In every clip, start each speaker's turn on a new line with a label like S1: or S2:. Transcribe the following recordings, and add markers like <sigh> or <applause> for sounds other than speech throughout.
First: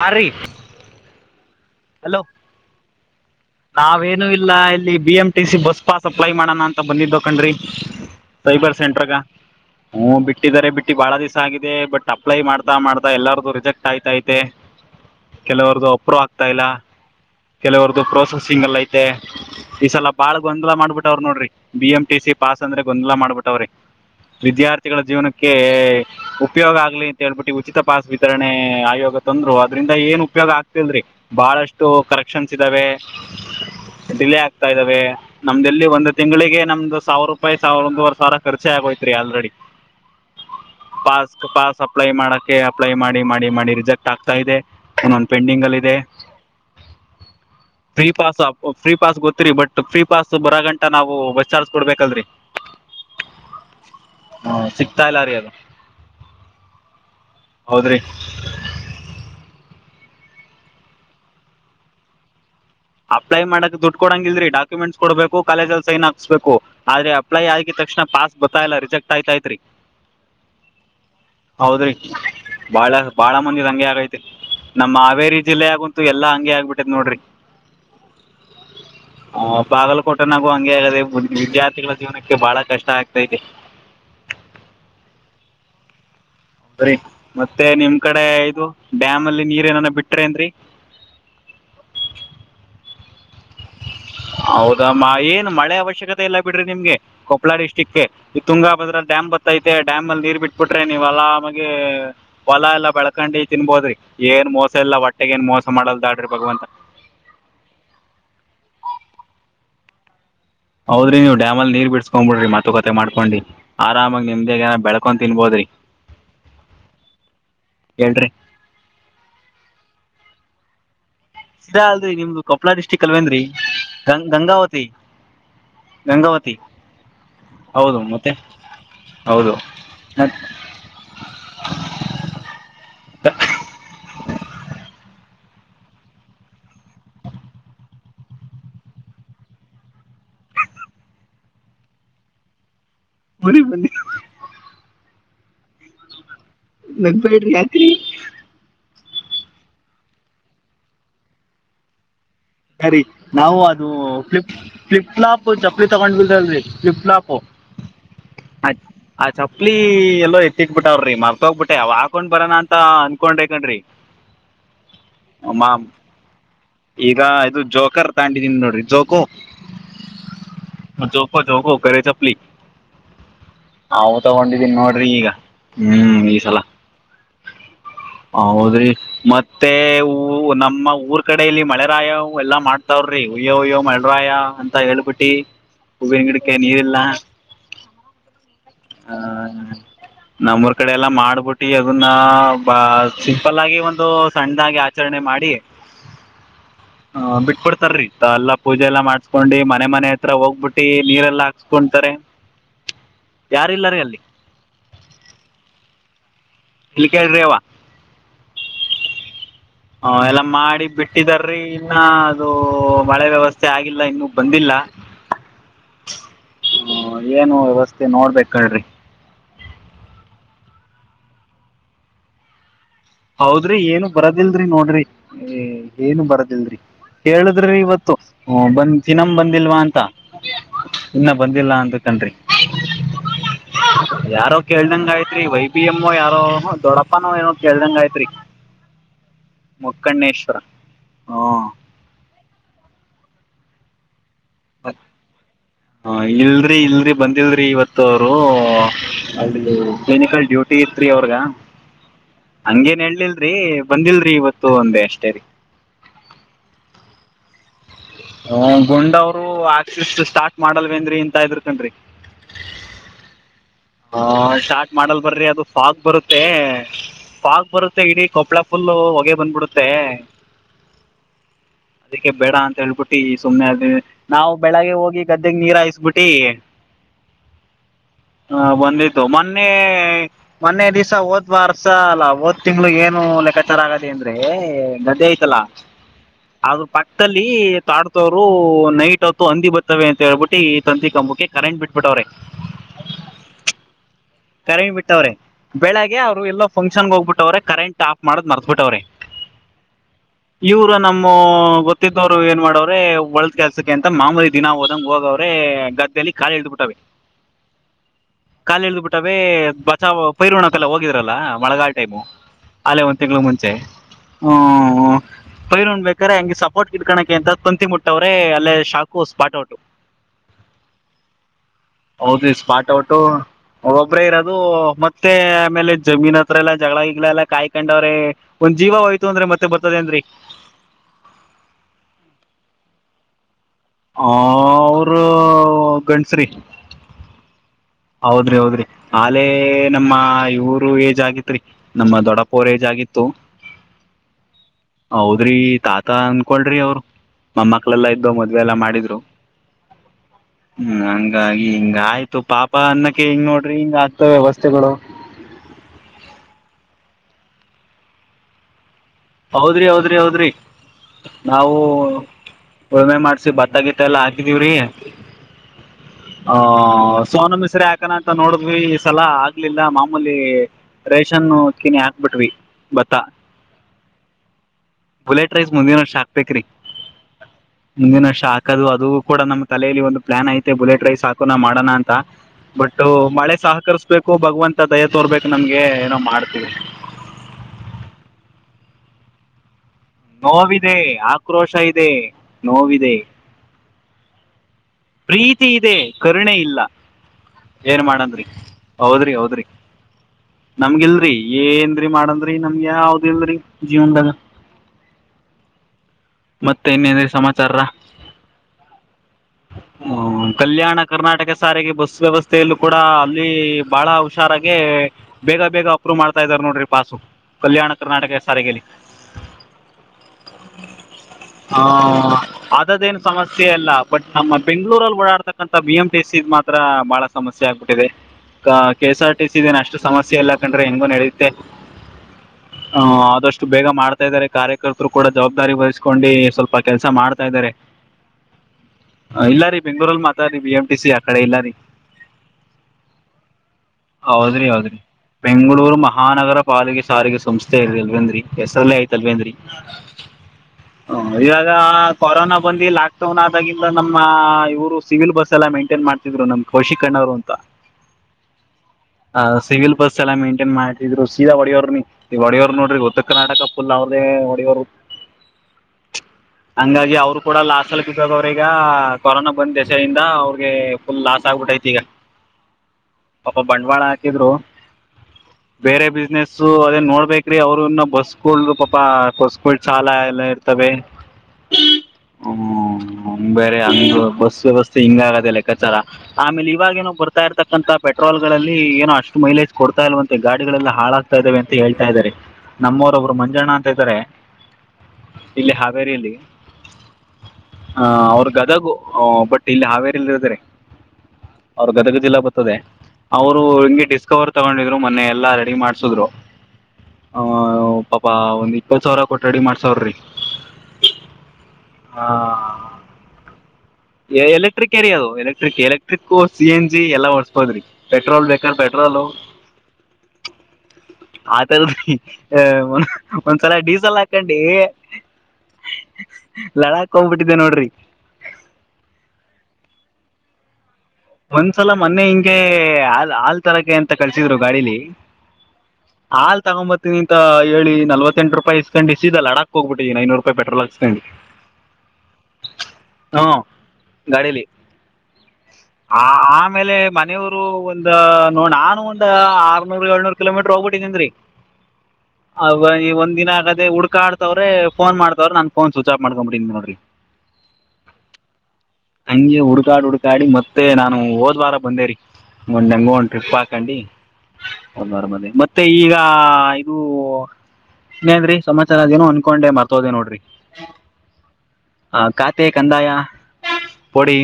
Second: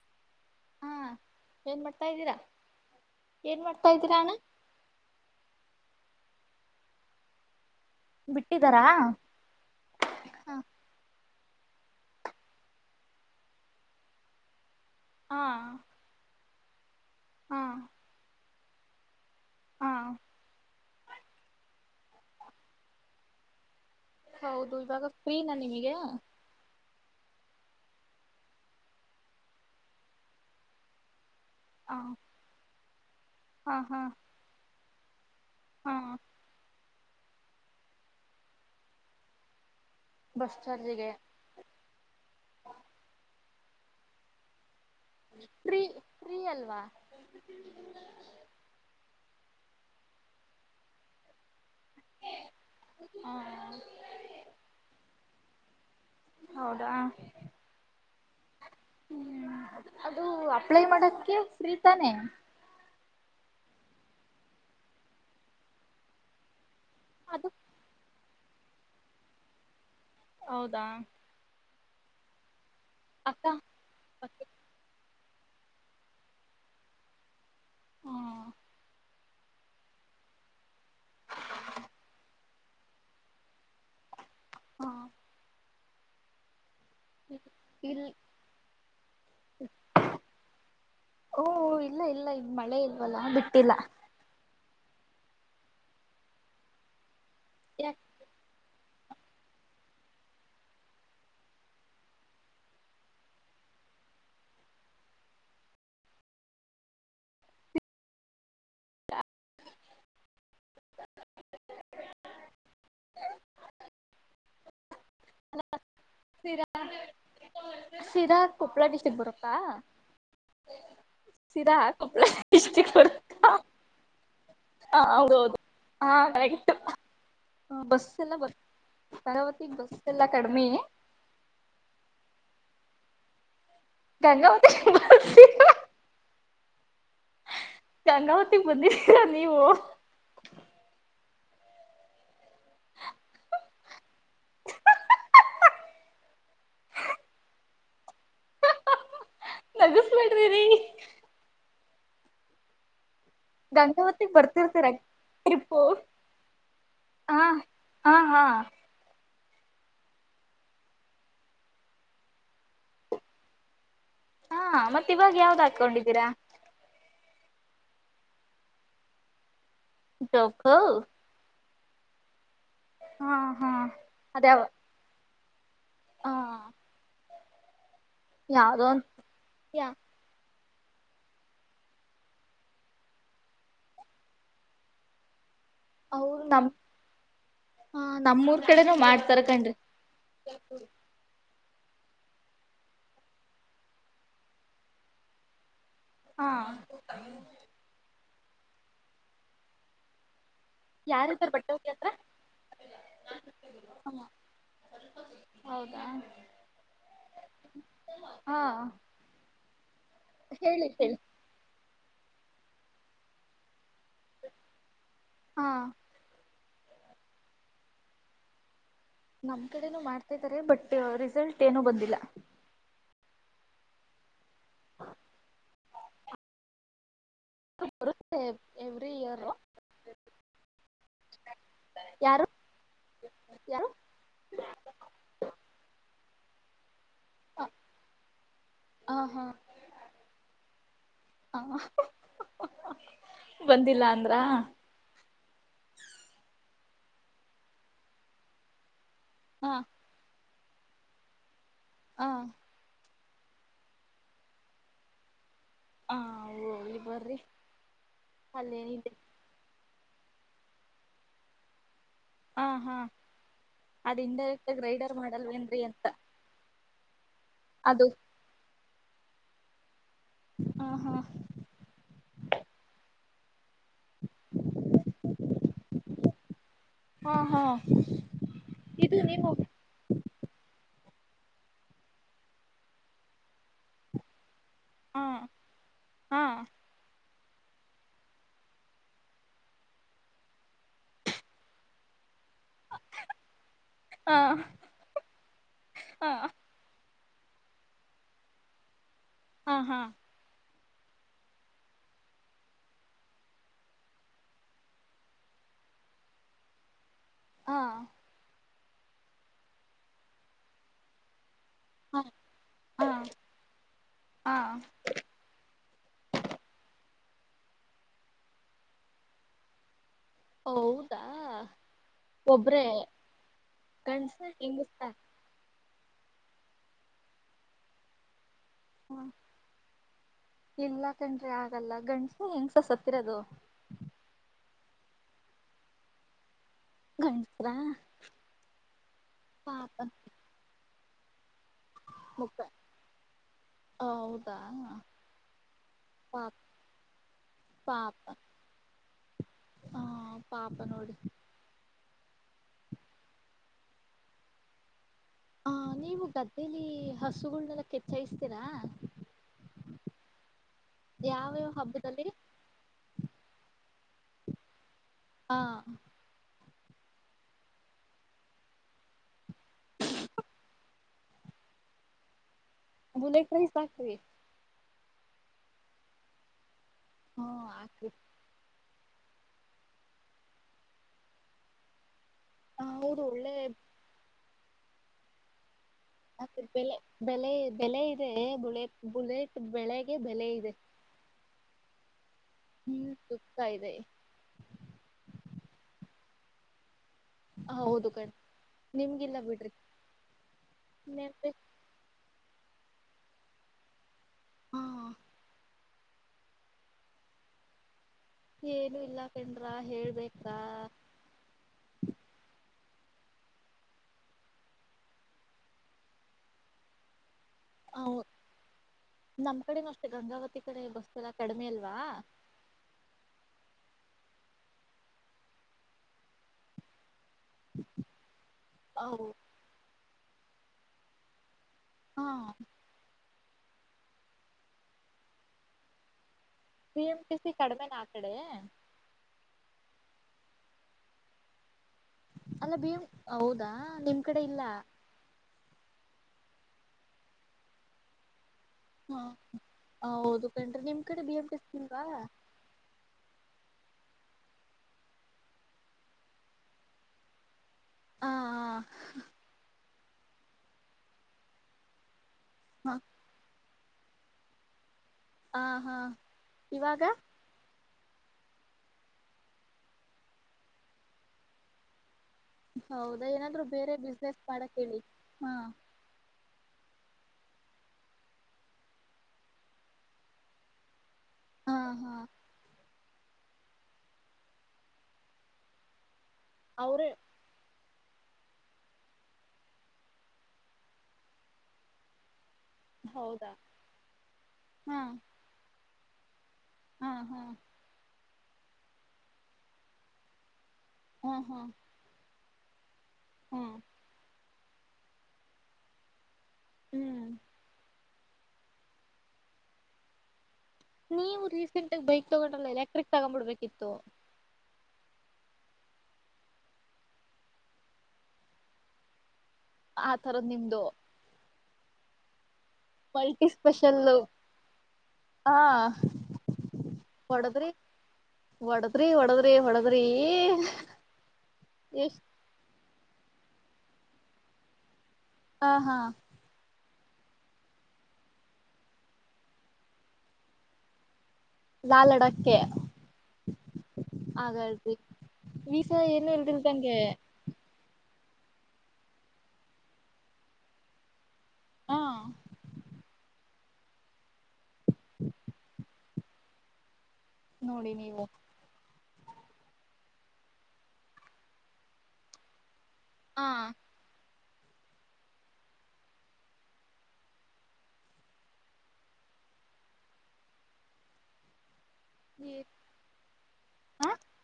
S1: ತಾರೀಫ್.
S2: ಹಾ ಏನ್ ಮಾಡ್ತಾ್ದೀರಾ.
S1: ನಾವೇನು ಇಲ್ಲ ಇಲ್ಲಿ B M T C bus pass apply ಮಾಡೋಣ ಅಂತ ಬಂದಿದ್ದ ಕಣ್ರಿ. ಫೈ
S2: ಬಿಟ್ಟಿದಾರಾ
S1: ಪರ್ಸೆಂಟ್ರಾಗ.
S2: <unintelligible>
S1: ಹ್ಮಞ ಬಿಟ್ಟಿದ್ದಾರೆ ಬಿಟ್ಟಿ ಬಹಳ ಡಿಮ್ಯಾಂಡ್ ದಿವಸ ಆಗಿದೆ ಬಟ್ ಅಪ್ಲೈ ಮಾಡ್ತಾ ಮಾಡ್ತಾ ಎಲ್ಲಾರ್ದು ರಿಜೆಕ್ಟ್ ಆಯ್ತಾೈತೆ.
S2: ಹಾ
S1: ಕೆಲವರ್್ದ ಅಪ್ರೋ ಆಗ್ತಾ ಇಲ್ಲ
S2: ಹಾ
S1: ಕೆಲವರ್್ದ ಪ್ರೋಸೆಸಿಂಗ್ ಎಲ್ಲ ಐತ. ಮತ್ತೆ ಈ
S2: ಹಾ
S1: ಸಲ ಬಾಳ್ ಗೊಂದಲ ಮಾಡ್ಬಿಟ್ಟವ್ರರು ನೋಡ್ರಿ. ಬಿ ಎಮಂ ಟ ಸಿ ಪಾಸ್ ಅಂದ್ರೆ ಗೊಂದಲಾ ಮಾಡ್ಬಿಟ್ಟವ್ರಿ.
S2: ಹೌದು
S1: ವಿದ್ಯಾರ್ಥಿಗಳ
S2: ಇವಾಗ
S1: ಜೀವನಕ್ಕೆ
S2: ಫ್ರೀನಾ ನಿಮಗೆ
S1: ಉಪಯೋಗ ಆಗ್ಲಿ. ಹೇಳ್ಬಿಟ್ಟಿ ಉಚಿತ ಪಾಸ್ ವಿತರಣೆ ಆಯೋಗ ತಂದ್ರು ಅದ್ರಿಂದ ಏನ್ ಉಪಯೋಗ ಆಗ್ತಿಲ್ರರಿ ಬಹಳಷ್ಟು.
S2: ಹ
S1: ಇ ಕರೆಕ್ಷನ್ಸ್ ಇದ್ದಾವೆ
S2: ಹಾ ಹಾ
S1: ಡಿಲೇ ಆಗ್ತಾ ಇದ್ದಾವೆ. ನಮ್ದೆಲ್ಲಿ
S2: ಹಾ
S1: ಒಂದು್ ತಿಂಗಳಿಗೆ ನಮ್ದು ಸಾವಿರ ರೂಪಾಯಿ ಸಾವಿರ ಒಂದುವರೆ ಸಾವಿರ ಖರ್ಚಿ ಆಗೋಯತ್ರಿ ಆಲ್ರೆಡಿ.
S2: ಬಸ್ ಚಾರ್ಜ್ಿಗೆ.
S1: ಪಾಸ್ ಪಾಸ್ ಅಪ್ಲೈ ಮಾಡೋಕ್ಕೆ ಅಪ್ಲೈ ಮಾಡಿ ಮಾಡಿ ಮಾಡಿ ರಿಜೆಕ್ಟ್ ಆಗ್ತಾ ಇದೆ ಇನ್ನೊಂದು ಪೆಂಡಿಂಗ
S2: ಫ್ರೀ
S1: ಅಲ್ಲಿದೆ.
S2: ಫ್ರೀ ಅಲ್ವಾ.
S1: ಫ್ರೀ ಪಾಸ್ ಫ್ರೀ ಪಾಸ್ ಗೊತ್ತರಿ ಬಟ್ ಫ್ರೀ ಪಾಸ್ ಬರಂ. ನಾವು ಬಸ್ಾರ್ಸ್ ಕೊಡ್ಬೇಕಲ್ರೀ
S2: ಹ
S1: ಹ ಸಿಗ್ತಾ ಇಲ್ಲ ರೀ ಅದು.
S2: ಹೌದಾ.
S1: ಹೌದ್ರಿ
S2: ಹ್ಮ್ ಅದು ಅಪ್ಲೈ ಮಾಡದಕ್ಕೆ ಫ್ರೀ ತಾನೆ.
S1: ಅಪ್ಲೈ ಮಾಡಕಕ್ ದುಡ್ಡು ಕೊಡಂಗಿದ್ರ ಡಾಕ್ಯುಮೆಂಟ್ಸ್ ಕೊಡ್ಬೇಕು ಕಾಲೇಜ ಅಲ್ಲಿ ಸೈನ್ ಹಾಕ್ಸ್ಬೇಕು. ಆದ್ರೆ ಅಪ್ಲೈ
S2: ಅದು
S1: ಆಗಿದ ತಕ್ಷಣ ಪಾಸ್ ಗೊತ್ತಾ ಇಲ್ಲ ರಿಜೆಕ್ಟ್ ಆಯ್ತಾೈತ್ರಿ.
S2: ಹೌದಾ.
S1: ಹೌದ್ರಿ ಬಾಳ ಬಾಳ
S2: ಅಕ್ಕ
S1: ಮಂದಿ ಹಂಗೆ ಆಗೈತಿ. ನಮ್ಮ್ಾವೇರಿ ಜಿಲ್ಲೆ ಆಗುಂತು ಎಲ್ಲ ಹಂಗೆ ಆಗ್ಬಿಟ್ಟೇ್ ನೋಡ್ರಿ.
S2: ಹಾ
S1: ಹ ಬಾಗಲಕೋಟೆನಾಗು ಹಂಗೆ ಆಗದೆ ವಿದ್ಯಾರ್ಥಿಗಳ ಜೀವನಕ್ಕೆ ಬಹಳ ಕಷ್ಟ ಆಗ್ತೈದೆ.
S2: ಹಾ-
S1: ರಿ ಮತ್ತೆ ನಿಮ್
S2: ಇಲ್
S1: ಕಡೆ ಇದು ಡ್ಯಾಮ್ ಅಲ್ಲಿ ನೀರ್ ಏನಾನ ಬಿಟ್ರ ಏನ್ರಿ.
S2: ಹಓ ಇಲ್ಲ ಇಲ್ಲ ಈಗ ಮಳೆ ಇಲ್ವಲ್ಲ ಬಿಟ್ಟಿಲ್ಲ.
S1: ಹೌದಮ್ಮ ಏನ್ ಮಳೆ ಅವಶ್ಯಕತೆ ಇಲ್ಲ ಬಿಡ್ರಿ ನಿಮ್ಗೆ ಕೊಪ್ಪಳ
S2: ಯಾಕ
S1: ಡಿಸ್ಟ್ರಿಕ್ಗೆ. ಈ ತುಂಗಾಭದ್ರ ಡ್ಯಾಮ್ ಬತ್ತೈತೆ ಡ್ಯಾಮ್ ಅಲ್ಲಿ ನೀರ್ ಬಿಟ್ಬಿಟ್ರೆ ನೀವ ಅಲಾಮಗೆ. ಹೊಲ ಎಲ್ಲ ಬೆಳ್ಕಂಡಿ ತಿನ್ಬೋದ್ರಿ ಏನ್ ಮೋಸ ಇಲ್ಲ ಹೊಟ್ಟೆಗ ಏನ್ ಮೋಸ ಮಾಡಲ್ದಾಡ್ರಿ ಭಗವಂತ. ಹೌದ್ರಿ ನೀವು ಡ್ಯಾಮ ಅಲ್ಲಿ ನೀರ್ ಬಿಡ್ಸ್ಕ್ಂಬ ಬಿಡ್ರಿ ಮತುಕತೆ ಮಾಡ್ೊಂಡು ಆರಾಮಾಗಿ ನಿಮ್ದೇಏ ಬೆಳ.
S2: <unintelligible> ಸಿರಾ
S1: ಹೇಳ್ರಿ
S2: ಸಿರ. ಕೊಪ್ಪಳ ಡಿಸ್ಟ್ರಿಕ್ ಬರಪ್ಪಾ ಶರಾ
S1: ಸೀದಾ ಅಲ್ರಿ
S2: ಕೊಪ್ಪಳ
S1: ನಿಮ್ದು
S2: ಡಿಸ್ಟ್ರಿಕ್
S1: ಡಿಸ್ಟಿಕ್
S2: ಬರು.
S1: ಅಲ್ವೇನ್ರಿ ಗಂಗಾವತಿ
S2: ಹ ಹೌದೌದು
S1: ಗಂಗಾವತಿ
S2: ಹಾಾಗಿತ್ತು. ಹ
S1: ಹೌದು
S2: ಬಸ್
S1: ಮತ್ತೆ
S2: ಎಲ್ಲ ಬ
S1: ಹೌದು
S2: ಪರವತಿ ಬಸ್ ಎಲ್ಲ
S1: ಮತ್ತ
S2: ಕಡಿಮೆ. ಕನ್ನ <inaudible> ಹೊತ. ಗನ್ಗಾವತಿ ಬಂದಿರ್ೀರ ನೀವು. ಹಾ-
S1: <inaudible> ನನ್ಬೇಡ್ರಿ ಯತ್ರಿ.
S2: ನಗಿಸ್ಬೇಡ್ರಿರಿ.
S1: ಸರಿ ನಾವು ಅದು
S2: ಗಂಗಾವತಿಗ್
S1: ಫ್ಲಿಪ್
S2: ಬರ್ತಿರ್ತೀರ
S1: ಫ್ಲಿಪ್ಲಾಪ್
S2: ಟ್ರಿಪ್ಪು
S1: ಚಪ್ಪಲಿ ತಗೊಂಡ್ ಬಲ್ದಲ್ರಿ ಫ್ಲಿಪ್ಲಾಪ್.
S2: ಹಾ ಹಾ ಹಾ-
S1: ಆ ಚಪ್ಲಿ ಎಲ್ಲೋ ಎತ್ತಿಟ್ಬಿಟ್ಟಾವ್ರೀ ಮರ್ಕೋಗ್ಬಿಟ್ಟೆ ಅವ ಹಾಕೊಂಡ್ ಬರಾನ ಅಂತ ಅನ್ಕೊಂಡ್ರ ಕನ್್ರಿ.
S2: ಹಾ ಮತ್ತತ್ ಇವಾಗ ಯಾವ್ದ್ ಹಾಕೊಂಡಿದ್ದೀರಾ.
S1: ಈಗ ಇದು ಜೋಕರ್ ತಗಂಡೊಂಡಿದೀಿ ನೋಡ್ರಿ ಜೋಕೋ.
S2: ಚೊಕ.
S1: ದು ಹೋಗೋ ಗರೆ ಚಪ್ಲಿ
S2: ಹಾ ಹಾ
S1: ನಾವು
S2: ಅದ್ಯಾವ
S1: ತಗೊಂಡಿದೀನಿ ನೋಡಿ. ರಿ ಈಗ ಹ್ಮ್
S2: ಹ
S1: ಈ ಸಲ.
S2: ಯಾವ್ದೋ
S1: ಹೌದ್ರಿ
S2: ಒಂದ
S1: ಮತ್ತೆ
S2: ಯ
S1: ನಮ್ಮ ಊರ್. ಈ ಕಡಲಿ ಮಳೆರಾಯ ಎಲ್ಲಾ ಮಾಡ್ತಾವ್ರಿ ಉಯ್ಯೋ ಅಯ್ಯೋ ಮಳೆರಾಯ ಅಂತ ಹೇಳ್ಬಿಟ್ಟಿ.
S2: ಅವ್ರು
S1: ಹೂಂಗಡಕ್ಕೆ
S2: ನಮ್
S1: ನೀರು ಎಲ್ಲಾ.
S2: ಹ ನಮ್ಮೂರ್ ಕಡೆನೂ
S1: ಹ
S2: ಮಾಡ್ತಾರ ಕಣ್ರಿ
S1: ನಮ್ಮೂ್ರ ಕಡೆ ಎಲ್ಲ ಮಾಡ್ಬಿಟ್ಟು. ಟ್ಟಿ ಅದನ್ನ ಬ ಸಿಂಪಲ್ ಆಗಿ ಒಂದು ಸಣ್ಣದಾಗಿ ಆಚರಣೆ ಮಾಡಿ.
S2: ಹಾ
S1: ಹ ಬಿಟ್ಕೊಡ್ತಾರಿ ಎಲ್ಲಾ ಪೂಜೆ ಎಲ್ಲ ಮಾಡ್ಸ್ಕೊಂಡು ಮನೆ ಮನೆ. ಹತ್ರ ಹೋಗ್ಬಿಟ್ಟಿ ನೀರೆಲ್ಲ
S2: ಯಾರಿದಾರ ಬಟ್ಟೆ ಹೋಗಿ ಹತ್ರ
S1: ಹಾಕ್ಸ್ಕೊತಾರೆ ಯಾರಿಲ್ಲಾರಿ
S2: ಹ
S1: ಅಲ್ಲಿ.
S2: ಹೌದಾ.
S1: ಇಲ್ಲಿ ಕೇಳ್ರಿವ.
S2: ಹಾ-
S1: ಹ ಎಲ್ಲ ಮಾಡಿ
S2: ಹೇಳಿ ಹೇಳಿ
S1: ಬಿಟ್ಟಿದಾರೀ ಇನ್ನ ಅದು ಮಳೆ ವ್ಯವಸ್ಥೆ ಆಗಿಲ್ಲ ಇನ್ನು. ಬಂದಿಲ್ಲ
S2: ಹಾ
S1: ಹ ಏನು ವ್ಯವಸ್ಥೆ ನೋಡ್ಬೇಕಲ್್ರಿ.
S2: ನಮ್ ಕಡೆನೂ ಮಾಡ್ತಾಾರೆ ಬಟ್ ರಿಸಲ್ಟ್ ಏನುೂ ಬಂದಿಲ್ಲ.
S1: ಹೌದ್ರಿ ಏನು ಬರದಿಲ್ರಿ ನೋಡ್ರಿ ಏನು ಬರದಿಲ್ರಿ ಕೇಳುದ. ಆದ್ರ ಇವತ್ತು
S2: ಬರುತ್ತೆ
S1: ಹ
S2: ಎವ್ರಿ
S1: ಬಂದ್ ಿನಮ್
S2: ಇಯರ್
S1: ಬಂದಿಲ್ವಾ ಅಂತ. ಇನ್ನ ಬಂದಿಲ್ಲ ಅಂತ ಕಣ್ರಿ.
S2: ಯಾರು ಯಾರು.
S1: ಯಾರೋ ಕೇಳ್ದಂಗ ಯತ್ರಿ ವೈ ಬಿ ಎಂ ಯಾರೋ ದೊಡಪ್ಪನೋ ಏೋ ಕೇಳ್ದಂಗ ಆ್ತಿ.
S2: ಹ ಹಾ
S1: ಮೊಕ್ಕಣ್ಣೇಶ್ವರ ಹಾ.
S2: ಹ ಬಂದಿಲ್ಲ ಅಂದ್ರ.
S1: ಹ ಇಲ್ರಿ ಇಲ್ರಿ ಬಂದಿಲ್ರಿ ಇವತ್ತು ಅವರು. ಅಲ್ಲಿ
S2: ಹಾ
S1: ಕ್ಲಿನಿಕಲ್ ಡ್ಯೂಟಿ ಇತ್ರಿ ಅವ್ರಗ.
S2: ಹಾ-
S1: ಹಂಗೇನ್ ಹೇಲಿಲ್ರಿ ಬಂದಿಲ್ರಿ ಇವತ್ತು ಒಂದ ಅಷ್ಟೇ ರೀ.
S2: ಹಾ ಹೋಗಲಿ ಬರ್ರಿ.
S1: ಹ
S2: ಅಲ್ಲೇನಿದೆ
S1: ಗೊಂಡವ್ರು ಆಕ್ಸಿಸ ಸ್ಟಾರ್ಟ್ ಮಾಡಲ್ವೇನ್ಿ ಇಂತ ಇದ್ರ ಕನ್್ರಿ.
S2: ಹಾ ಹಾ-
S1: ಹ
S2: ಅದ್ ಇಂಡೈರೆಕ್ಟ್ ಆಗಿ
S1: ಸ್ಟಾರ್ಟ್
S2: ರೈಡರ್
S1: ಮಾಡಲ್ ಬರ್ರಿ ಅದು
S2: ಮಾಡಲ್ವೇನ್ರಿ
S1: ಪಫಾಗ್.
S2: ಅಂತ
S1: ಮತ್ತ ಪಾಕ್ ಬರುತ್ತೆ
S2: ಅದು
S1: ಇಡೀ ಕೊಪ್ಪಳ ಫುಲ್ಲು ಹೊಗೆ ಬಂದ್ಬಿಡುತ್ತೆ.
S2: ಹ ಹಾ-
S1: ಅದಕ್ಕೆ ಬೇಡ ಅಂತ ಹೇಳ್ಬಿಟ್ಟಿ ಸುಮ್ಮ್ನೆ ಆದ ನಾವು ಬೆಳಗ್ಗೆ ಹೋಗಿ ಗದ್ದೆೆಗೆ ನೀರಾ ಹಾಯಿಸಬಿಟ್ಟಿ.
S2: ಹಾ ಹಾ-
S1: ಹ
S2: ಇದು
S1: ಬಂದಿತ್ತು
S2: ನೀವು
S1: ಮೊನ್ನೆ. ಮೊ ದಿವಸ ಓದ್ ಬಾರಸ ಅಲ್ಲ ಓದ್ ತಿಂಗಳಗ್ ಏನು ಲೆಕ್ಕ. ಆಗದೆ ಅಂದ್ರೆ
S2: ಹಾ
S1: ಗದ್ದೆ ಐ್ತಲ್ಲ
S2: ಹಾ
S1: ಆದ್ರೂ ಪ. ಹತ್ತಲ್ಲಿ ತಾಡ್ತವ್ರು ನೈಟ್ ಹೊತ್ತು ಹಂದಿ ಬರ್ತವೆ ಅಂತ ಹೇಳ್ಬಿಟ್ಟಿ ಈ ತಂತಿ ಕಂಬಕ್ಕೆ ಕರೆಂಟ್ ಬಿಟ್ಬಿಟ್ಟವ್ರೆ.
S2: ಹಾ
S1: ಕರೆಂಡ್ ಬಿಟ್ಟವ್ರೆ ಬೆಳಿಗ್ಗೆ
S2: ಹಾ
S1: ಅವ್ರು
S2: ಹಾ
S1: ಎಲ್ಲೋ ಫಂಕ್ಷನ್ಗೆ ಹೋಗ್ಬಿಟ್ಟವ್ರೆ ಕರೆಂಟ್ ಆಫ್ ಮಾಡೋದ್ ಮರ್ದಬಿಟ್ಟವ್ರಿ.
S2: ಹಾ ಹಾ
S1: ಇವ್ರು ನಮ್ಮ ಗೊತ್ತಿದ್ದವ್ರು ಏನ್ ಮಾಡೋವ್ರೆ ಒಳದ ಕೆಲ್ಸಕ್ಕೆ ಅಂತ ಮಾಮೂಲಿ ದಿನ ಹೋದಂಗಗೆ ಹೋದವ್ರೆ ಗದ್ದೆ ಯಲ್ಲಿ ಕಾಲ ಇಟ್ಟ ಬಿಟ್ಟವರೇ
S2: ಹಾ
S1: ಕಾಲಿಟ್ಟಿಬಿಟ್ಟಾವೇ ಬಚಾವ ಪೈರುಣಕಲ್ಲ ಹೋಗಿದ್ರಲ್ಲ ಮಳಗಾ ಟೈಮು ಅ ಒಂದು ತಿಂಗಳು ಮುಂಚೆ
S2: ಹಾ
S1: ಹುಂ ಹ್ ಪೈರ್ ಉಣ್ ಬೇಕ್ರೆ ಹಂಗೆ ಸಪೋರ್ಟ್ ಹಿಡ್ಕೊಳ್ಳೋಕೆ ಅಂತಾ ತಂತಿ ಮುಟ್ಟವ್ರೆ ಅಲ್ಲೇ ಶಾಕು ಸ್ಪಾಟ್ ಔಟು
S2: ಹೌದಾ
S1: ಹೌದು
S2: ಒಬ್ರೆ
S1: ಸ್ಪಾಟ್ ಔಟು
S2: <unintelligible>
S1: ಮತ್ತ ಆಮೇಲೆ ಜಮೀನ್ ಹತ್ರ ಎಲ್ಲಾ ಜಗಳಾ ಗಿಗಳಾ ಎಲ್ಲಾ ಕಾಯ್ಕೊಂಡವ್ರೆ ಒಂದ ಜೀವ ಹೋಯ್ತು ಅಂದ್ರೆ ಮತ್ತೆ ಬರ್ತದೇ ಏನ್ರಿ
S2: ಇಲ್ಲಾ ಕಂಡ್ರಿ ಆಗಲ್ಲಾ ಗಂಡಸ ಹೆಂಗಸು ಸತ್ತಿರೋದು
S1: ಆ ಆ ಅವರು ಗಂಡಸ್ರೀ
S2: ಗಂಡಸರಾ
S1: ಹೌದ್ರಿ ಹೌದ್ರಿ ಆಲೆೇ ನಮ್ಮ ಇವರು ಏಜ್ ಆಗಿತ್ತ ತ್ರೀ ನಮ್ಮ ದೊಡ್ಡಪ್ಪೊ ಎಜ್ ಆಗಿತ್ತು.
S2: ಹ ಹೌದಾ
S1: ಹೌದ್ರಿ ತಾತ ಅನ್
S2: ಪಾಪ
S1: ಕೋಡ್ರಿ ಅವರು ತಮ್ಮಕ್ಳೆಲ್ಲಾ
S2: ಪಾಪ
S1: ಇದ್ದವು ಮದ್ವೆ ಎಲ್ಲಾ ಮಾಡಿದ್ರು.
S2: ಆ ಪಾಪ
S1: ಹ್ಮ್
S2: ನೋಡಿ
S1: ಹಂಗಾಗಿ ಹಿಂಗ ಆಯ್ತು ಪಾಪ ಅನ್ನಕ್ಕೆ ಹಿಂಗ ನೋಡ್ರಿ ಹಿಂಗ್ ಆಗತಾವ ವ್ಯವಸ್ಥೆಗಳು
S2: ಹ ನೀವು ಗದ್ದೇಲಿ ಹಸುಗಳನೆಲ್ಲಾ ಕೆಚ್ಚಾಯಸ್ತೀರಾ
S1: ಹೌದ್ರಿ ಹೌದ್ರಿ ಹೌದ್ರಿ
S2: ಯಾವ್ಯಾವ
S1: ನಾವು
S2: ಹಬ್ಬದಲ್ಲಿ
S1: ಉಳಮೆ ಮಾಡ್ಸಿ ಭತ್ತ ಗೀತ್ತಾ ಎಲ್ಲಾ ಹಾಕಿದೀವ್ರಿ
S2: ಹಾ
S1: ಹ ಸೋನು ಮಿಸ್ರ ಯಾಕಾನ ಅಂತ ನೋಡಿದ್ವಿ ಸಲ ಆಗ್ಲಿಲ್ಲಾ ಮಾಮೂಲಿ ರೇಷನ್ ಅಕ್ಕಿನೇ ಹಾಕ್ಬಿಟಿವಿ
S2: bullet rice <unintelligible>
S1: bullet rice B ಹಾಕ್ಬೇಕರೀ ಮುಂದಿನ ವರ್ಷ ಹಾಕ್ಬೇಕ್ರೀ
S2: ಹಾ ಹಾಕ್ರಿ
S1: ಮುಂದಿನ ವರ್ಷಾ ಹಾ ಕದು ಅದು ಕೂಡ ನಮ್ಮ್ ತಲೇಲಿ ಒಂದು ಪ್ಲಾನ್ ಐತೆ ಬುಲೆಟ್ ರೈಸ್ ಹಾಕು ನ ಮಾಡೋಣ ಅಂತಾ ಬಟ್
S2: ಹೌದು ಒಳ್ಳೆ
S1: ಮಳೆ ಸಹಕರಿಸ್ಬೇಕು ಭಗವಂತ ದಯೆ ತೋರ್ಬೇಕು ನಮ್ಗೆ ಏನೊ
S2: ಆ ಬೆಲೆ ಬೆಲೆ ಬೆಲೆ ಇದೆ ಬುಲೆಟ್ ಬೆಳೆಗೆ ಬೆಲೆ ಇದೆ.
S1: <unintelligible> ಕ್ರೋಶ ಇದೆ.
S2: ಹುಂ
S1: ನೋವಿದೆ
S2: ಸುಕ್ತಾ ಇದೆ.
S1: ಪ್ರೀತಿ ಇದೆ ಕರುಣೆ ಇಲ್ಲಾ ಏನ್
S2: ಹೌದು ಕಣ್
S1: ಮಾಡಂದ್ರಿ ಹೌದ್ರಿ
S2: ನಿಮ್ಗಿಲ್ಲ
S1: ಹೌದ್ರಿ.
S2: ಬಿಡ್ರಿ
S1: ನಮ್ಗಿಲ್ರಿ
S2: ನೆನ್ಪೆ
S1: ಏ ಏನ್ರಿ ಮಾಡಂಬ್ರಿ ನಮ್ಗೆಾವದು ಇಲ್ರಿ ಜೀವನ್ದಾಗ
S2: ಹಾ
S1: ಮತ್ತೆ ಏನ್ ಏನ್ ಸಮಾಚಾರಾ.
S2: ಏನು ಇಲ್ಲಾ ಕಂಡ್ರ
S1: ಹ್ಮ್
S2: ಹೇಳ್ಬೇಕಾ
S1: ಕಲ್ಯಾಣ ಕರ್ನಾಟಕ ಸಾರಿಗೆ ಬಸ್ ವ್ಯವಸ್ಥೆಯಲ್ಲೂ ಕೂಡ ಅಲ್ಲಿ ಬಹಳ ಹುಷಾರಾಗೆ ಬೇಗ ಬೇಗ ಅಪ್ರೂವ್ ಮಾಡ್ತಾ ಇದಾರೆ ನೋಡ್ರಿ ಪಾಸು ಕಲ್ಯಾಣ ಕರ್ನಾಟಕ ಸಾರಿಗೆಲ್ಲಿ.
S2: ನಮ್ಮ್ ಕಡೆ ಅಷ್ಟೆ ಗಂಗಾವತಿ ಕಡೆ ಇದೆ.
S1: ಹ ಅದದೇನ್ ಸಮಸ್ಯೆ ಅಲ್ಲ ಬಟ್ ನಮ್ಮ ಬೆಂಗಳೂರಲ್ಲಿ ಓಡಾಡ್ತಕ್ಕಂತ ಬಿ ಎಂ ಟ ಸಿ ಮಾತ್ರ ಬಹಳ. ಸಮಸ್ಯೆ ಆಗ್ಬಿಟ್ಟಿದೆ ಕ ಕೆ
S2: ಹೌ
S1: ಎಸ್ ಆರ್ ಟಿ ಸಿ ಏನ್ ಅಷ್ಟು ಸಮಸ್ಯೆ ಇಲ್ಲಾ ಕಂಡ್ರಿ ಹೆಂಗು ನಡೆಯುತ್ತೆ.
S2: ಹಾ
S1: ಹ ಆದಷ್ಟು ಬೇಗ ಮಾಡ್ತಾ ಇದ್ದಾರೆ ಕಾರ್ಯಕರ್ತರು ಕೂಡ ಜವಾಬ್ದಾರಿ ವಹಿಸಕೊಂಡಿ ಸ್ವಲ್ಪ.
S2: ಬಿ
S1: ಕೆಲಸ
S2: ಎಂ ಟಿ
S1: ಮಾಡ್ತಾ
S2: ಸಿ
S1: ಇದ್ದಾರೆ
S2: ಕಡಿಮೆನಾ ಆಕಡೆ.
S1: ಇಲ್ಲ ರೀ ಬೆಂಗಳೂರಲ್ಲಿ ಮಾತ್ರಾರಿ ಬಿ ಎಂ ಟ ಸಿ ಆ ಕಡೆ ಇಲ್ಲ ರೀ.
S2: ಅಲ್ಲ ಬಿ ಎಮ ಹೌದಾ ನಿಮ್ ಕಡೆ ಇಲ್ಲ.
S1: ಹೌದ್ರಿ ಹೌದ್ರಿ ಬೆಂಗಳೂರು ಮಹಾನಗರ ಪಾಲಿಕೆ ಸಾರಿಗೆ ಸಂಸ್ಥೆ <unintelligible> ಅಲ್ವೇಂದ್ರಿ ಹೆಸರಲ್ಲೇ ಐತ್
S2: ಹ
S1: ಅಲ್ವೇಂದ್ರಿ.
S2: ಹೌದು ಕಣ್ರಿ ನಿಮ್.
S1: ಹ
S2: ಕಡೆ ಬಿ ಎಂ ಟಿ
S1: ಇವಾಗ
S2: ಸಿ ಇಲ್ವಾ
S1: ಕೊರೋನಾ ಬಂದಿ ಲಾಕ್. ಡೌನ್ ಆದಾಗಿಂದ ನಮ್ಮ ಇವ್ರು ಸಿವಿಲ್ ಬಸ್ ಎಲ್ಲ ಮೈಂಟೈನ್ ಮಾಡ್ತಿದ್ರು ನಮ್ ಕೌಶಿಕ ಅಣ್ಣವ್ರು ಅಂತ.
S2: ಹ
S1: ಹ ಸಿವಿಲ್ ಬಸ್ ಎಲ್ಲ ಮೇಂಟೈನ್ ಮಾಡಿದ್ರು ಸೀದಾ ಹೊಡೆಯೋರ್ ನೀ ಈ ಹೊಡೆಯೋರು
S2: ಹ
S1: ನೋಡ್ರಿ ಉತ್ತರ ಕರ್ನಾಟಕ ಫುಲ್ ಅವರದೇ ಹೋಡೆಯವ್ರು.
S2: ಹಾ ಹಾ ಇವಾಗ
S1: ಹಂಗಾಗಿ ಅವ್ರು. ಕೂಡ ಲಾಸಲ್ಲಿ ಬಿದ್ದಿಗೋವ್ರೆ ಈಗ ಕೊರೋನಾ ಬಂದ ದೇಸೆಯಿಂದ ಅವ್ರಿಗೆ ಫುಲ್ ಲಾಸ್ ಆಗ್ಬಿಟ್ಟೈತಿಗ.
S2: ಹೌದಾ ಏನಾದ್ರು ಬೇರೆ ಬಿಸ್ನೆಸ್
S1: ಹಾಕಿದ್ರು
S2: ಮಾಡಕ ಹೇಳಿ ಹಾ.
S1: ಬೇರೆ ಬಿಸ್ನೆಸು ಅದೇ ನೋಡ್ಬೇಕ್ರೀ ಅವ್ರು ಇನ್ನ ಬಸ್ಗೊಳ್ದು ಪಪ ಬಸ್ಗೋಳ ಚಾಲ ಲ ಇರ್ತವೆ.
S2: ಹಾ ಹಾ
S1: ಹ್ಮ್ ಬೇರೆ ಹಂಗ ಬಸ್ ವ್ಯವಸ್ಥೆ ಹಿಂಗ ಆಗದೇ ಲೆಕ್ಕಾಚಾರ ಆಮೇಲೆ
S2: ಅವ್ರೇ
S1: ಇವಾಗೇನೋ ಬರ್ತ. ಆಗ್ತಾ ಇರ್ತಕ್ಕಂತ ಪೆಟ್ರೋಲ್ ಗಳಲ್ಲಿ ಏನೋ ಅಷ್ಟು ಮೈಲೇಜ್ ಕೊಡ್ತಾ ಇಲ್ವಂತೆ ಗಾಡಿಗಳೆಲ್ಲ ಹಾಳಾಗ್ತಾ ಇದಾವೆ ಅಂತ ಹೇಳ್ತಾ ಇದ್ದಾರೆ. ನಮ್ಮವರೊಬ್ರು
S2: ಹೌದಾ
S1: ಮಂಜಣ್ಣ ಅಂತ ಇದ್ದಾರೆ.
S2: ಹಾ
S1: ಇಲ್ಲಿ ಹಾವೇರಿಯಲ್ಲಿ.
S2: ಹಾ ಹಾ
S1: ಹ ಅವ್ರ ಗದಗು ಬಟ್ ಇಲ್ಲಿ ಹಾವೇರಿಲ್ಲಿ ಇರ್ದರೆ.
S2: ಹ್ ಹ್ಮ್
S1: ಅವ್ರ ಗದಗ ಜಿಲ್ಲಾ ಬರ್ತದೆ ಅವ್ರು ಹಿಂಗೆ ಡಿಸ್ಕವರ್ ತಗೊಂಡಿದ್ರು ಮೊನ್ನೆ ಎಲ್ಲಾ ರಡಿ ಮಾಡ್ಸದ್ರು.
S2: ಹ್ಮ್
S1: ಹ ಪಾಪ ಒಂದ್ ಇಪ್ಪತ್ ಸಾವ್ರ ಕೊಟ್ಟ ರಡಿ ಮಾಡ್ಸಾವ್ರಿ.
S2: ನೀವು ರೀಸೆಂಟಾಗಿ ಬೈಕ್ ತಗೊಂಡ್ರಲ್ಲ ಎಲೆಕ್ಟ್ರಿಕ್ ತಗೊಂಬಿಡ್ಬೇಕಿತ್ತು.
S1: ಎಲೆಕ್ಟ್ರಿಕೇರಿ ಅದು electric electric C N G ಎಲ್ಲ ಓಡಿರ್ಸ್ಬೋದ್ರಿ. ಪೆಟ್ರೋಲ್ ಬೇಕಾರ ಪೆಟ್ರೋಲು.
S2: ಆಥರದ ನಿಮ್ದು.
S1: ಆತರದ ಒ
S2: ಮಲ್ಟಿ
S1: ಒಂದ್ಸಲ
S2: ಸ್ಪೆಷಲ್
S1: ಡೀಸೆಲ್ ಹಾಕಂಡಿ.
S2: ಹಾ
S1: ಲಡಾಕ್ ಹೋಗ್ಬಿಟ್ಟಿದ್ದೆ ನೋಡ್ರಿ.
S2: ಒಡದ್ರಿ ಒಡದ್ರಿ ಹೊಡದ್ರಿ.
S1: ಒಂದ್ಸಲ
S2: ಎಷ್ಟ
S1: ಮೊನ್ನೆ ಹಿಂಗೆ ಆಲ್ ಹಾಲ್ ತರಕೆ ಅಂತ ಕಳ್ಸಿದ್ರು ಗಾಡಿಲಿ.
S2: ಹಾ ಹಾ
S1: ಹಾ ತಗೊಂಬತಿನಂತ ಹೇಳಿ ನವತ್ತೆಂಟ ರೂಪಾಯಿ ಇಸ್ಕಂಡಿ ಸೀದಾ ಲಡಾಕ್ ಹೋಗ್ಬಿಟ್ಟಿದೀನಿ ಐನೂರುಪಾಯಿ ಪೆಟ್ರೋಲ್ ಹಾಕ್ಸ್ಕೊಂಡಿ.
S2: ಯಾ ಲಡಕ್ಕೆ
S1: ಹ್ಞೂ
S2: ಹಾಗ
S1: ಗಾಡೀಲಿ
S2: ವೀಸಾ ಏನು ಇಲ್ದಿದಂಗೆ.
S1: ಒಂದ ನ ನಾನು ಒಂದ್ ಆರ್ನೂರ್ ಏಳ್ನೂರ್ ಕಿಲೋಮೀಟರ್ ಹೋಗ್ಬಿಟ್ಟಿದಿಂದ್ರಿ.
S2: ಹ
S1: ಅವ ನೀ ಒಂದಿನ ಆಗದೆೇ ಹುಡ್ಕಾಡ. ತವ್ರೆ ಫೋನ ಮಾಡತವ್ರೆ ನನ್ ಫೋನ ಸ್ವಿಚ್ ಆಫ್ ಮಾಡ್ಕೊಮ್ ಬಿಟ್ಟಿನ್ ನೋಡ್ರಿ.
S2: ನೋಡಿ ನೀವು
S1: ಹಂಗೆ ಹುಡುಕಾಡಿ ಹುಡ್ಕಾಡಿ ಮತ್ತೆ ನಾನು ಹೋದ್ ವಾರ ಬಂದೇರಿ. ಒಂದೆಂಗೋ ಒಂದ್ ಟ್ರಿಪ್
S2: ಹ
S1: ಹಾಕಂಡಿ. ಒಂದ್ ವಾರ ಮನೆ ಮತ್ತೆ ಈಗ ಇದು. ಇನ್ ಎನ್ರೀ ಸಮಾಚಾರ ಅದೇನೋ ಅನ್ಕೊಂಡೆ ಮರ್ತೋದೇ ನೋಡ್ರಿ.
S2: <unintelligible>
S1: ಹ ಕಾತೆ ಕಂದಾಯ. ಪೋಡಿ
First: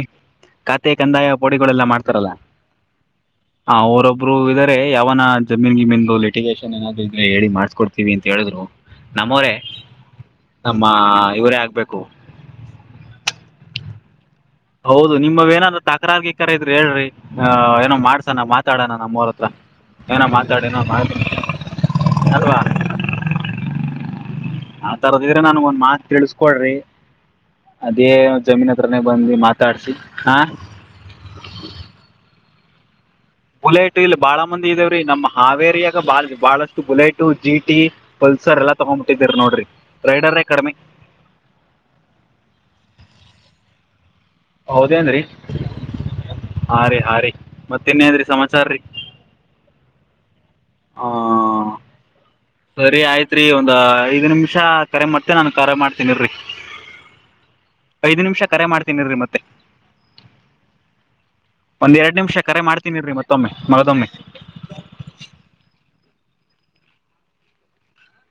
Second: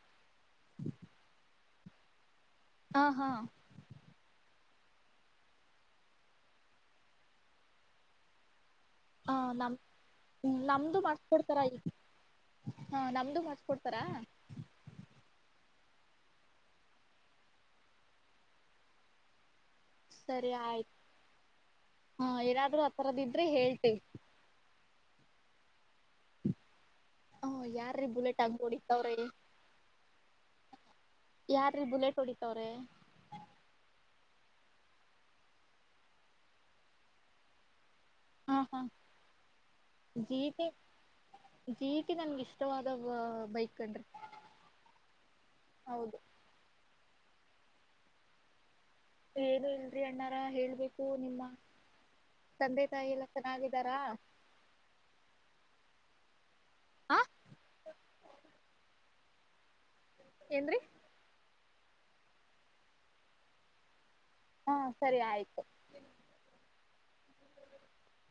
S1: ಖಾತೆ ಕಂದಾಯ ಪೋಡಿಗಳೆಲ್ಲ ಮಾಡ್ತಾರಲ್ಲ.
S2: ಹಾ ಹಾ
S1: ಹ ಅವರೊಬ್ರು ಇದಾರೆ ಯಾವನ ಜಮೀನ್ ಗಿಮೀನ್ ಲಿಟಿಗೇಶನ್ ಏನಾದ್ರು ಇದ್ರೆ ಹೇಳಿ ಮಾಡಸ್ಕೊಡ್ತೀವಿ ಅಂತ ಹೇಳಿದ್ರು.
S2: ಹ
S1: ನಮ್ಮವರೇ
S2: ನಮ್
S1: ನಮ್ಮ ಇವರೇ ಆಗ್ಬೇಕು.
S2: ಹಾ ನಮ್ದು ಮಡ್ಸಕೊಡ್ತಾರಾ.
S1: ಹೌದು ನಿಮ್ಮವೇನಾದ್ರೂ ತಕರಾರ್ ಗಿಕರ ಇದ್ರೇ ಹೇಳ್ರಿ. ಹ ಏನೋ ಮಾಡ್ಸಣ ಮಾತಾಡನ ನಮ್ಮೋರ್ ಹತ್ರ. ಏನ
S2: ಸರಿ
S1: ಮಾತಾಡಿ ಎನೋ
S2: ಆಯ್ತು
S1: ಮಾಡ್ರೀ ಅಲ್ವ.
S2: ತರದಿದ್ರೆ ಹೇಳ್ತೀವಿ.
S1: ಆ ತರದಿದ್ರೆ ನನಗ್ ಒಂದ್ ಮಾತ್ ತಿಳ್ಸು. ಕೊಡ್ರಿ
S2: ಹ
S1: ಅದೇ
S2: ಯಾರ್ರೀ ಬುಲೆಟ್ ಹಂಗ್
S1: ಜಮೀನ್ ಹತ್ರನೇ
S2: ಹೊಡಿತವ್ರಿ
S1: ಬಂದು ಮಾತಾಡ್ಸಿ ಹಾ.
S2: ಯಾರ್ರೀ ಬುಲೆಟ್ ಹೊಡಿತಾವ್ರೆ.
S1: ಬುಲೆಟ್ ಇಲ್ಲಿ ಬಾಳ ಮಂದಿ ಇದೇವ್ರೀ ನಮ್ಮ ಹಾವೇರಿಯಾಗ ಬಾಳ ಬಹಳಷ್ಟು ಬುಲೆಟ್ಟು ಜೀಟಿ.
S2: ಹಾ
S1: ಪಲ್ಸರ್ ಎಲ್ಲಾ
S2: ಹಾ
S1: ತಗೊಂಡ್ಂಬಿಟ್ಟಿದ್ದೀರ್ ನೋಡ್ರಿ ರೈಡರ್ರೇ ಕಡಿಮಿ.
S2: ಜೀಟಿ ನನ್ಗೆ ಇಷ್ಟವಾದ ಬೈಕ್ ಕನ್ರೀ.
S1: ಹೌದೇನ್ರೀ ಹಾ ರೀ ಹಾ ರೀ ಮತ್ತ್ ಇನ್ ಎನ್ರೀ ಸಮಾಚಾರೀ.
S2: ಏನು ಇಲ್ರಿ ಅಣ್ಣಾರೇ ಹೇಳ್ಬೇಕು
S1: ಆ,
S2: ನಿಮ್ಮ. ತಂದೆ
S1: ಸರಿ
S2: ತಾಯಿ ಎಲ್ಲ
S1: ಆಯ್ತ್ರಿ ಒಂದ್
S2: ಚೆನ್ನಾಗಿದ್ದಾರಾ
S1: ಐದು ನಿಮಿಷ ಕರೆ ಮಾತ್ತೇ ನಾನ್ ಕರೆ ಮಾಡ್ತೀನಿ ಇರ್ರೀ.
S2: ಹ
S1: ಐದ್ ನಿಮಿಷ ಕರೆ ಮಾಡ್ತೀನಿ ಇರ್ರೀ ಮತ್ತೆ
S2: ಏನ್ರೀ.
S1: ಒಂದ್ ಎರಡ್ ನಿಮಷ ಕರೆ ಮಾಡ್ತೀನಿ ಇರ್ರೀ ಮತ್ತೊಮ್ಮೆ ಮಗದೊಮ್ಮೆ.
S2: ಹಾ ಸರಿ ಆಯ್ತು. <inaudible>